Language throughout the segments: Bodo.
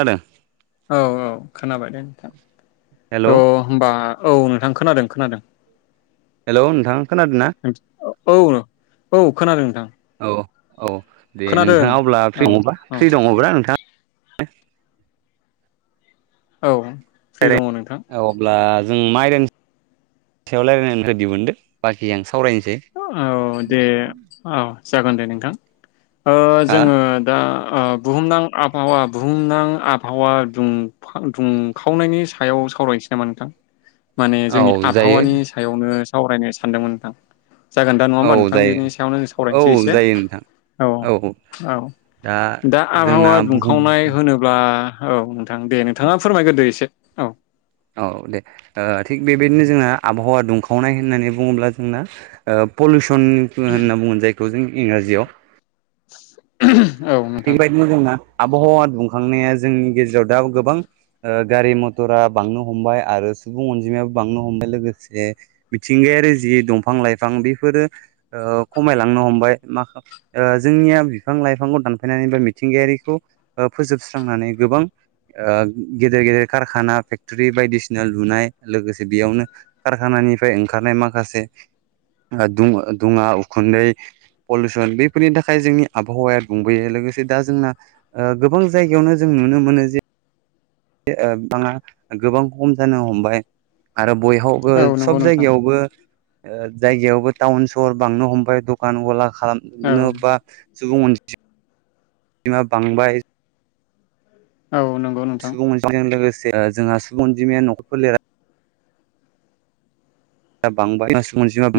अदों औ औ खोनाबाय दे नोंथां हेलौ थ' होनबा औ नोंथां खोनादों खोनादों हेल' नोंथां खोनादों ना औ औ खोनादों नोंथां औ औ दे खोनादों नोंथाङा अब्ला औ फ्रि नङबा औ फ्रि दङब्रा नोंथाङा [unintelligible] औ फ्रि दङ नोंथां रायलाय औ अब्ला जों माइराय सायाव रायज्लाय रदि मोनदों बाखि आं सान औ दे औ जागोन दे नोंथां ओ, हा जोङो दा बुहुमनां आबहावा बुहुमनां आबहावा दुंखावनायनि सायाव सावरायनोसै नामा नोंथां माने औ जोंनि जायो आबहावानि सायावनो सावरायनो सानदोंमोन नोंथां जागोन दा नङा औ होमबा नोंथां बेनि जायो सायावनो औ सावरायनोसै एसे जायो नोंथां औ औ दा जोंना आबहावा बुहुम दुंखावनाय होनोबा औ नोंथां दे नोंथाङा फोरमायग्रोदो एसे औ औ दे ओ, थिग बेबायदिनो जोंना आबहावा दुंखावनाय होननानै बुङोब्ला जोंना पलुसन [unintelligible] बुङो जायखौ जों इंराजियाव [inaudible] बेबादिनो दं ना आबहावा बुंखांनाया जोंनि गेजेराव दा गोबां ओ गारि मथरा बांनो हमबाय आरो सुबुं अनजिमायाबो बांनो हमबाय लोगोसे मिथिंगायारि जि दंफां लाइफां बेफोरो ओ खमायलांनो हमबाय मा ओ जोंनिया बिफां लाइफांखौ दान नायनानै बा मिथिंगायारिखौ फोजोबस्रांनानै गोबां गेदेर गेदेर कारखाना फेक्टरि बायदिसिना लुनाय लोगोसे बेयावनो कारखाना निफ्राय ओंखारनाय माखासे दुङा उखुन्दै पलुसन बैफोरनि थाखाय जोंनि आबहावाया बुं बैयो लोगोसे दा ओ जोंना गोबां जायगायावनो जों नुनो मोनो जे ओ बिबांङा गोबां खम जानो हमबाय आरो बयहावबो औ नंगौ सब नोंथां जायगायावबो ओ जायगायावबो टाउन सहर बांनो हमबाय दखान गला औ खालामनो बा सुबुं अन बिबांआ बांबाय औ नंगौ नोंथां सुबुं अनजिमाजों लोगोसे जोंहा सुबुं अनजिमाया न'खर फोलेरा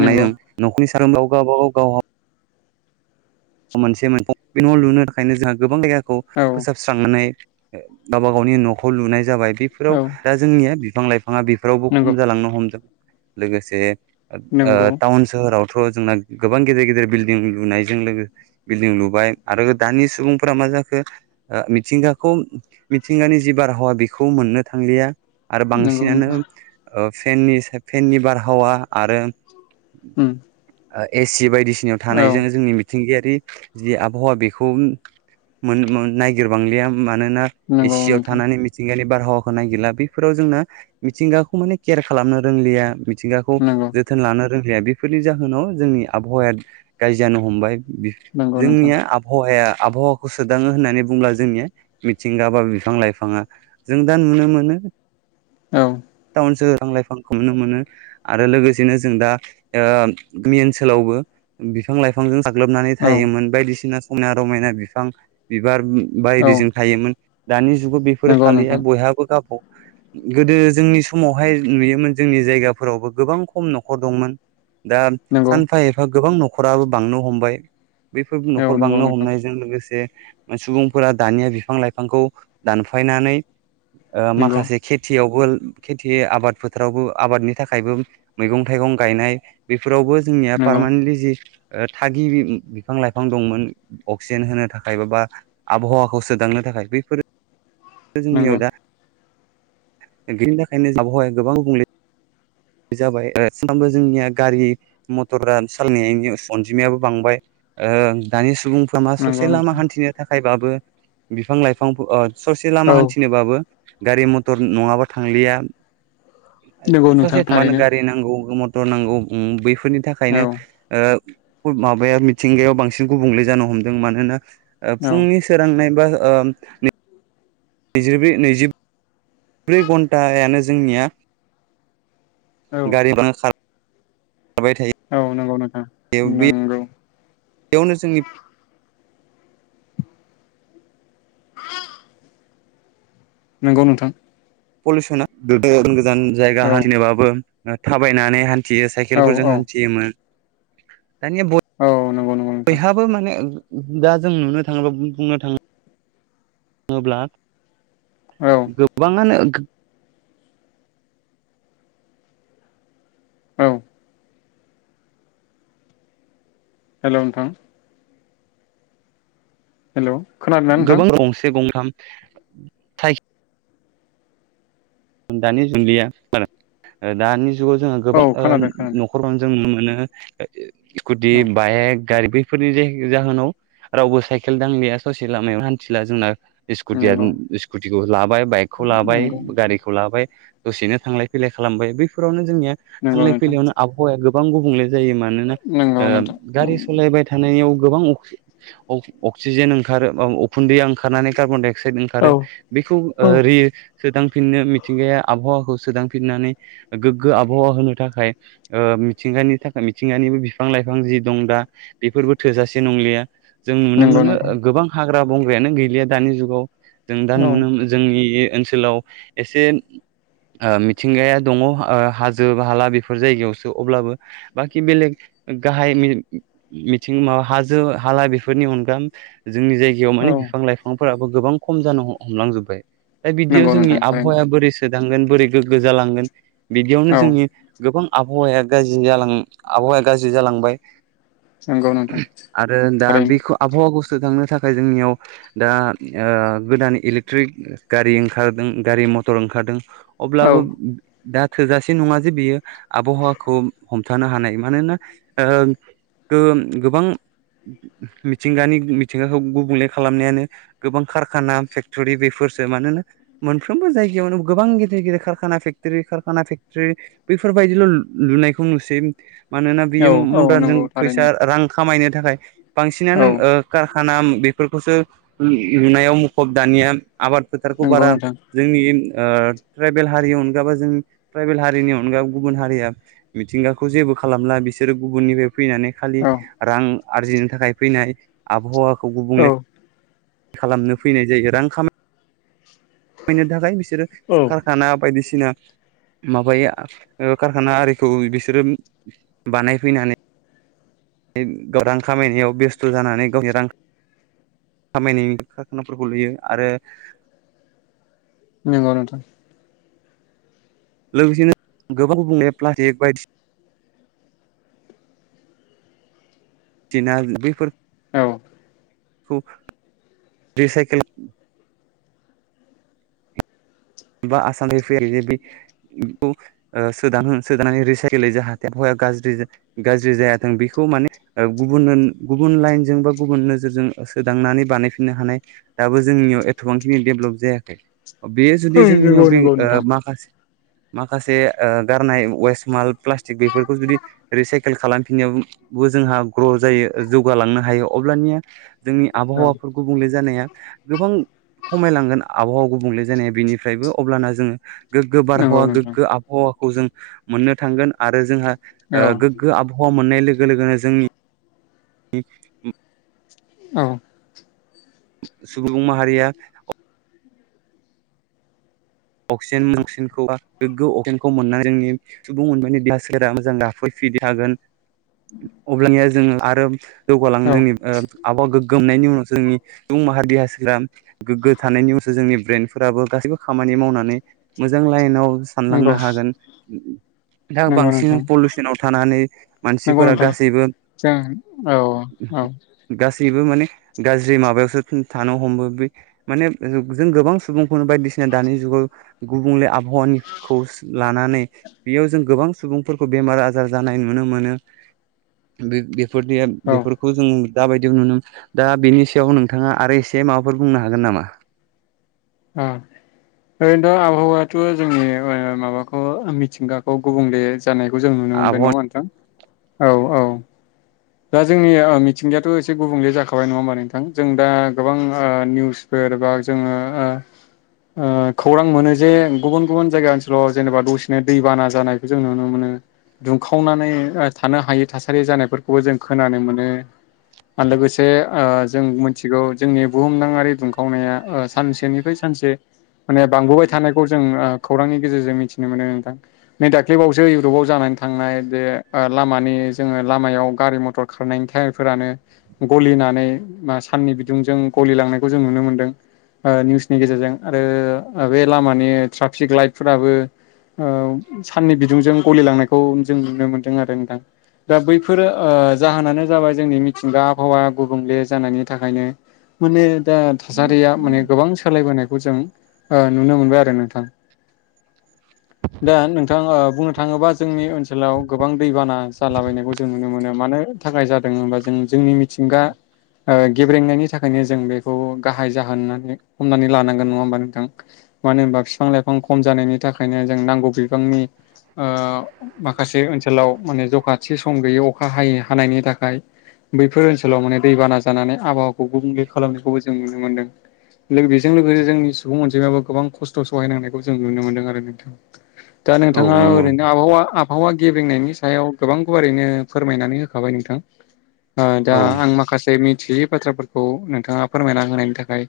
नंगौ मोनसे मोनफाल' न' लुनो थाखायनो जोंहा गोबां जायगाखौ औ फोसाबस्रांनानै गावबा गावनि न'खौ लुनाय जाबाय। बेफोराव दा जोंनिया बिफां लाइफां बिफाङा बेफोरावबो नंगौ खम जालांनो हमदों। लोगोसे नंगौ टाउन ओ सोहोराव थ' जोंना गोबां गदेर गेदेर बिल्डिं लुनायजों लोगो बिल्डिं लुबाय आरो दानि सुबुंफोरा मा जाखो मिथिंगाखौ मिथिंगानि जि बारहावा बेखौ मोननो थांलिया। आरो नंगौ बांसिनानो नोंथां ओ फेननि फेननि बारहावा आरो [inaudible] ए सि बायदिसिनायाव थानाय औ जोङो जोंनि मि थिंगायारि जि आबहावा बेखौ मोन-मोननो नागिरबांलिया। मानोना ए नंगौ सि आव नोंथां थानानै मिथिंगानि बारहावाखौ नागिरला। बेफोराव जोंना मिथिंगाखौ माने केयार खालामनो रोंलिया। मिथिंगाखौ नंगौ जोथोन लानो रोंलिया। बेफोरनि जाहोनाव जोंनि आबहावाया गाजि जानो हमबाय। नंगौ नोंथां जोंनिया आबहावाया आबहावाखौ सोदाङो होननानै बुंब्ला जोंनिया मिथिंगा बा बिफां लाइफाङा। जों दा नुनो मोनो [inaudible] औ। [unintelligible] लाइफांखौ नुनो मोनो आरो लोगोसेनो जों दा ओ गामि ओनसोलावबो बिफां लाइफांजों साग्लोबनानै औ थायोमोन। बायदिसिना समायना रमायना बिफां, बिबार औ बायदिजों थायोमोन। दानि जुगाव बेफोरो नंगौ थलिया नोंथां बयहाबो गाबा गोदो जोंनि समावहाय नुयोमोन जोंनि जायगाफोरावबो गोबां खम न'खर दंमोन। दा नंगौ सानफा एफा गोबां न'खराबो बांनो हमबाय। बेफोर औ न'खर नंगौ बांनो नोंथां हमनायजों लोगोसे सुबुंफोरा दानिया बिफां लाइफांखौ दानफायनानै ओ नंगौ माखासे खेथि यावबोल खेथि आबाद फोथारावबो आबादनि थाखायबो मैगं थाइगं गायनाय, बेफोरावबो बो जोंनिया नंगौ नंगौ पार्मानेन्टलि जि ओ थागिबि बिफां लाइफां दंमोन, अक्सिजेन होनो थाखाय बा आबहावाखौ सोदांनो थाखाय बे बेफोर जोंनियाव दा बिनि थाखायनो आबहावाया गोबां गुबुंले जाबाय। सानफ्रामबो जोंनिया गारि मथरा सालायनायनि अनजिमायाबो बांबाय। ओ दानि सुबुं लामा नंगौ ससे लामा नोंथां हान्थिनो थाखायबाबो बिफां लाइफां ओ ससे औ लामा हान्थिनोबाबो गारि मथर नङाबा थांलिया। नंगौ नोंथां ससे थांबानो थारैनो गारि नांगौ, मथर नांगौ, बै फोरनि औ थाखायनो ओ माबाया मिथिंगायाव बांसिन गुबुंले जानो हमदों। मानोना ओ औ फुंनि सोरांनाय बा ओ नैजिब्रै नैजिब्रै घन्टायानो जोंनिया औ [unintelligible] औ नंगौ नोंथां थायो नंगौ। बेयावनो जोंनि नंगौ नोंथां। पलुसना गोजान गोजान जायगा औ होनथिनोबाबो थाबायनानै हान थियो औ साइखेलफोरजों हान्थियोमोन। दानिया औ नंगौ नंगौ नोंथां बयहाबो माने दा जों नुनो थाङोब्ला बुंनो थाङो बुङोब्ला औ गोबाङानो औ। हेल' नोंथां? हेल' खोनादोंना नोंथां गोबां गंसे गंथाम थाइखि दानि जुनलिया दानि जुगाव जोंहा औ गोबां खोनादों खोनादों नखरफ्रावनो जों नुनो मोनो स्कुटि औ बाइक गारि बैफोरनि जाय जाहोनाव रावबो साइकेल दांलिया ससे लामायाव हान्थिला जोंना स्कुया नंगौ स्कुटिखौ लाबाय बाइकखौ लाबाय नंगौ गारि दसेनो थांलाय फैलाय खालामबाय बैफोरावनो जोंनिया नंगौ थां नोंथां फैनो आबहावाया गोबां गुबले नंगौ नोंथां गारि सालाय थानायाव गोबां अक्सिजेन ओंखारो उखुन्दैया ओंखारनानै कार्बन अक्साइद औ ओंखारो बेखौ औ रि सोदांफिननो मिथिंगाया आबहावाखौ सोदांफिननानै गोग्गो आबहावा होनो थाखाय ओ मिथिंगानि थाखाय मिथिंगानि बिफां लाइफां जि दं दा बेफोरबो थोजासे नंलिया जों नुनो नंगौ मोनो नोंथां गोबां हाग्रा बंग्रायानो गैलिया दानि जुगाव जों दा औ नुनो जोंनि ओनसोलाव एसे मिथिंगाया दङ हाजो हाला बेफोर जायगायावसो अब्लाबो बाखि बेलेग गाहाय मिथिं माबा हाजो हाला बेफोरनि अनगा जोंनि जायगायाव औ माने बिफां लाइफांफोराबो गोबां खम जानो हमलांजोब्बाय दा बिदियाव नंगौ जोंनि नोंथां थारैनो आबहावाया बोरै सोदांगोन बोरै गोग्गो जालांगोन बिदियावनो औ जोंनि गोबां आबहावाया गाज्रि जालां आबहावाया गाज्रि जालांबाय। नंगौ नोंथां आरो दा थारैनो बेखौ आबहावाखौ होखांनो थाखाय जोंनियाव दा ओ गोदान इलेकट्रिक गारि ओंखारदों। गारि मथर ओंखारदों अब्लाबो औ दा थोजासे नङा जे बियो आबहावाखौ हमथानो हानाय मानोना ओ गोम गोबां मिथिंगानि मिथिंगाखौ गुबुंले खालामनायानो गोबां कारखाना फेक्टरि बेफोर [inaudible] मोनफ्रोमबो जायगायावनो गोबां गेदेर गिदिराना फेक्टरि खाना फेक्टरि बेफोरबायदिल' नायखौ नुसै मि मानोना बेयो औ औ मडार्नजों नंगौ थारैनो फैसा रां खामायनो थाखाय औ बांसिनानो ओ कारखाना बेफोरखौसो लुनायाव मुखुब दानिया आबाद फोथारखौ नंगौ बारा नोंथां जोंनि ओ थ्राइभेल हारिनि अनगाबो जों थाइभेल हारिनि अनगा गुबुन हारिआ मिथिंगा खौ जेबो खालामला बिसोर गुबनिफ्राय फैनानै खालि औ रां आरजिनो थाखाय फैनाय आबहावाखौ औ गुबुंले खालामनो फैनाय जायो रां खामाय खायनो थाखाय बिसोरो औ कारखाना बायदिसिना माबाया ओ कारखाना आरिखौ बिसोरो बानायफैनानै गरां खामायनायाव बेस्थ' जानानै गावनि रां खामायनायनि खारखानाफोरखौ लुयो आरो नगनोथ लोगोसेनो गोबां गुबनाय प्लास्टिक बायदिसिना दिना बैफोर औ खौ रिसाइकेल बा आसामनि फैयो बेखौ ओ सोदांङो रिसाइकलै जाहाथे आबहावा गाज्रि जायाथों बेखौ माने गुब गुबुन लाइनजों बा गुबुन नोजोरजों सोदांनानै बानायफिननो हानाय दाबो जोंनियाव एथ'बांखिनि डेभेलप जायाखै बे जुदि जोंनियाव नंगौ बे नंगौ नोंथां माखासे माखासे गारनाय वेस्ट माल प्लास्टिक बेफोरखौ जुदि रिसाइकेल खालामफिनायाव बो जोंहा ग्र' जायो जौगालांनो हायो अब्लानिया जोंनि औ आबहावाफोर गुबुंले जानाया गोबां खमायलांगोन आबहावा गुबुंले जानाया बेनि निफ्रायबो अब्लाना जोङो गोग्गो नंगौ बारहावा नोंथां गोग्गो आबहावा खौ जों मोननो थांगोन आरो जोंहा औ गोग्गो आबहावा मोननाय लोगो लोगोनो जोंनि [unintelligible] औ। सुबुं माहारिया अक्सिजेन मसिजनखौ गोग्गो अक्सिजेनखौ मोननानै जोंनि सुबुं मोनबानि देहा सोरा मोजां गफै बिदि हागोन अब्लानिया जोंङो आरो औ जौगालांनो ओ आबहावा गोगो गोमनायनि उनाव जोंनि सुबुं माहारि ओ गोग्गो थानायनि उनावसो जोंनि ब्रेेनफोराबो गासैबो खामानि निमावनानै मोजां लाइनाव नंगौ सानलांनो हागोन दा नंगौ बांसिन नोंथां पलिउसनाव थानानै नंगौ मानसिफोरा नोंथां गासैबो जों औ औ दैबो माने गाज्रि माबायावसो थानो हमबोबाय माने जों गोबां सुबुंखौनो बायदिसिना दानि जुगाव गुबुंले आबहावानिखौ लानानै बेयाव जों गोबां सुबुंफोरखौ बेमार बेमार आजार जानाय नुनो मोनोफोर औ बेफोरखौ जों जाबायदियाव नुनो दा बेनि सायाव नोंथाङा आरो एसे माबाफोर बुंनो हागोन नामा उम ओरैनोथ' आबहावायाथ' जोंनि माबाखौ मिथिंगाखौ गुबुंले जानायखौ जों नुनो मोनबाय आबहावा नङा नोंथां औ औ दा जोंनि मिथिंगायाथ एसे गुबुंले जाखाबाय नङा होमबा नोंथां जों दा गोबां निउसफोर सोरबा जोङो खौरां मोनो जे गुबुन गुबुन जायगा ओनसोलाव जेनेबा दसेनो दैबाना ज जानायखौ जों नुनो मोनो दुंखावनानैओ थानो हायि थासारि जानाय फोरखौ खौबो जों खोनानो मोनो आरो ओ लोगोसे जों मिथिगौ जोंनि बुहुमदाङि दुंखावनाया ओ सानसेनिफ्राय सान मोनसे माने बांबोबाय थानायखौ जों खौरांनि गेजेरजों मिथिनो मोनो नोंथां नै दाख्लैबावसो इउरपाव जानानै थांनाय बे लामानि जोङो लामायाव गारि मथर खारनायनि फोरानो गलिनानै साननि बिदुंजों गलि लांनायखौ जों नुनो मोन नु मोनदों निउसनि गेजेरजों आरो बे लामानि ट्राफिक लाइटफोराबो औ साननि बिदुंजों गलिलांनायखौ जों नुनो मोनदों आरो नोंथां दा बैफोरो ओ जाहोनानो जाबाय जोंनि मिथिंगा आबहावाया गुबुंले जानायनि थाखायनो माने दा थासारिया माने गोबां सोलायबोनायखौ जों ओ नुनो मोनबाय आरो नोंथां [inaudible] दा नोंथां बुंनो थाङोबा जोंनि ओनसोलाव गोबां दैबाना जालाबायनायखौ जों नुनो मोनो मानो थाखाय जादों होनबा जों जोंनि मिथिंगा ओ गेब्रेंनायनि थाखायनो जों बेखौ गाहाय जाहोन होननानै हमनानै लानांगोन नङा होमबा नोंथां? मानो होनबा बिफां लाइफां खम जानायनि थाखायनो जों नांगौ बिबांनि ओ माखासे ओनसोलाव माने जखाथि सम गैयै अखा है हानायनि थाखाय बैफोर ओनसोलाव माने दैबाना जानानै आबहावाखौ गुबुंले खालामनायखौबो जों नुनो मोनदों बेजों लोगोसे जोंनि सुबुं अनजिमाबो गोबां खस्थ' सहायनांनायखौ जों नुनो मोनदों आरो नोंथां दा औ नोंथाङा नंगौ ओरैनो आबहावा आबहावा गेबेेंनायनि सायाव गोबांखौ ओरैनो फोरमायनानै होखाबाय नोंथां । दा औ आं माखासे मिथियै बाथ्राफोरखौ नोंथाङा फोरमायना होनायनि थाखाय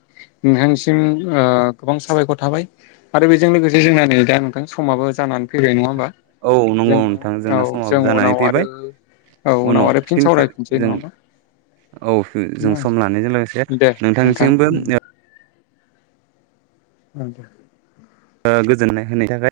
नोंथां जोंनि ओ गोबां साबायखर थाबाय आरो बेजों लोगोसे जोंना नै दा नोंथां समाबो जानानै फैबाय नङा होमबा? औ नंगौ जों नोंथां औ जोंना समाबो जों जानानै फैबाय औ उनाव आरो फिन सावरायफिनसै नङाबा । औ जों सम लानायजों लोगोसे दे नोंथां नोंथांनिसिमबो [unintelligible] गोजोननाय होननि थाखाय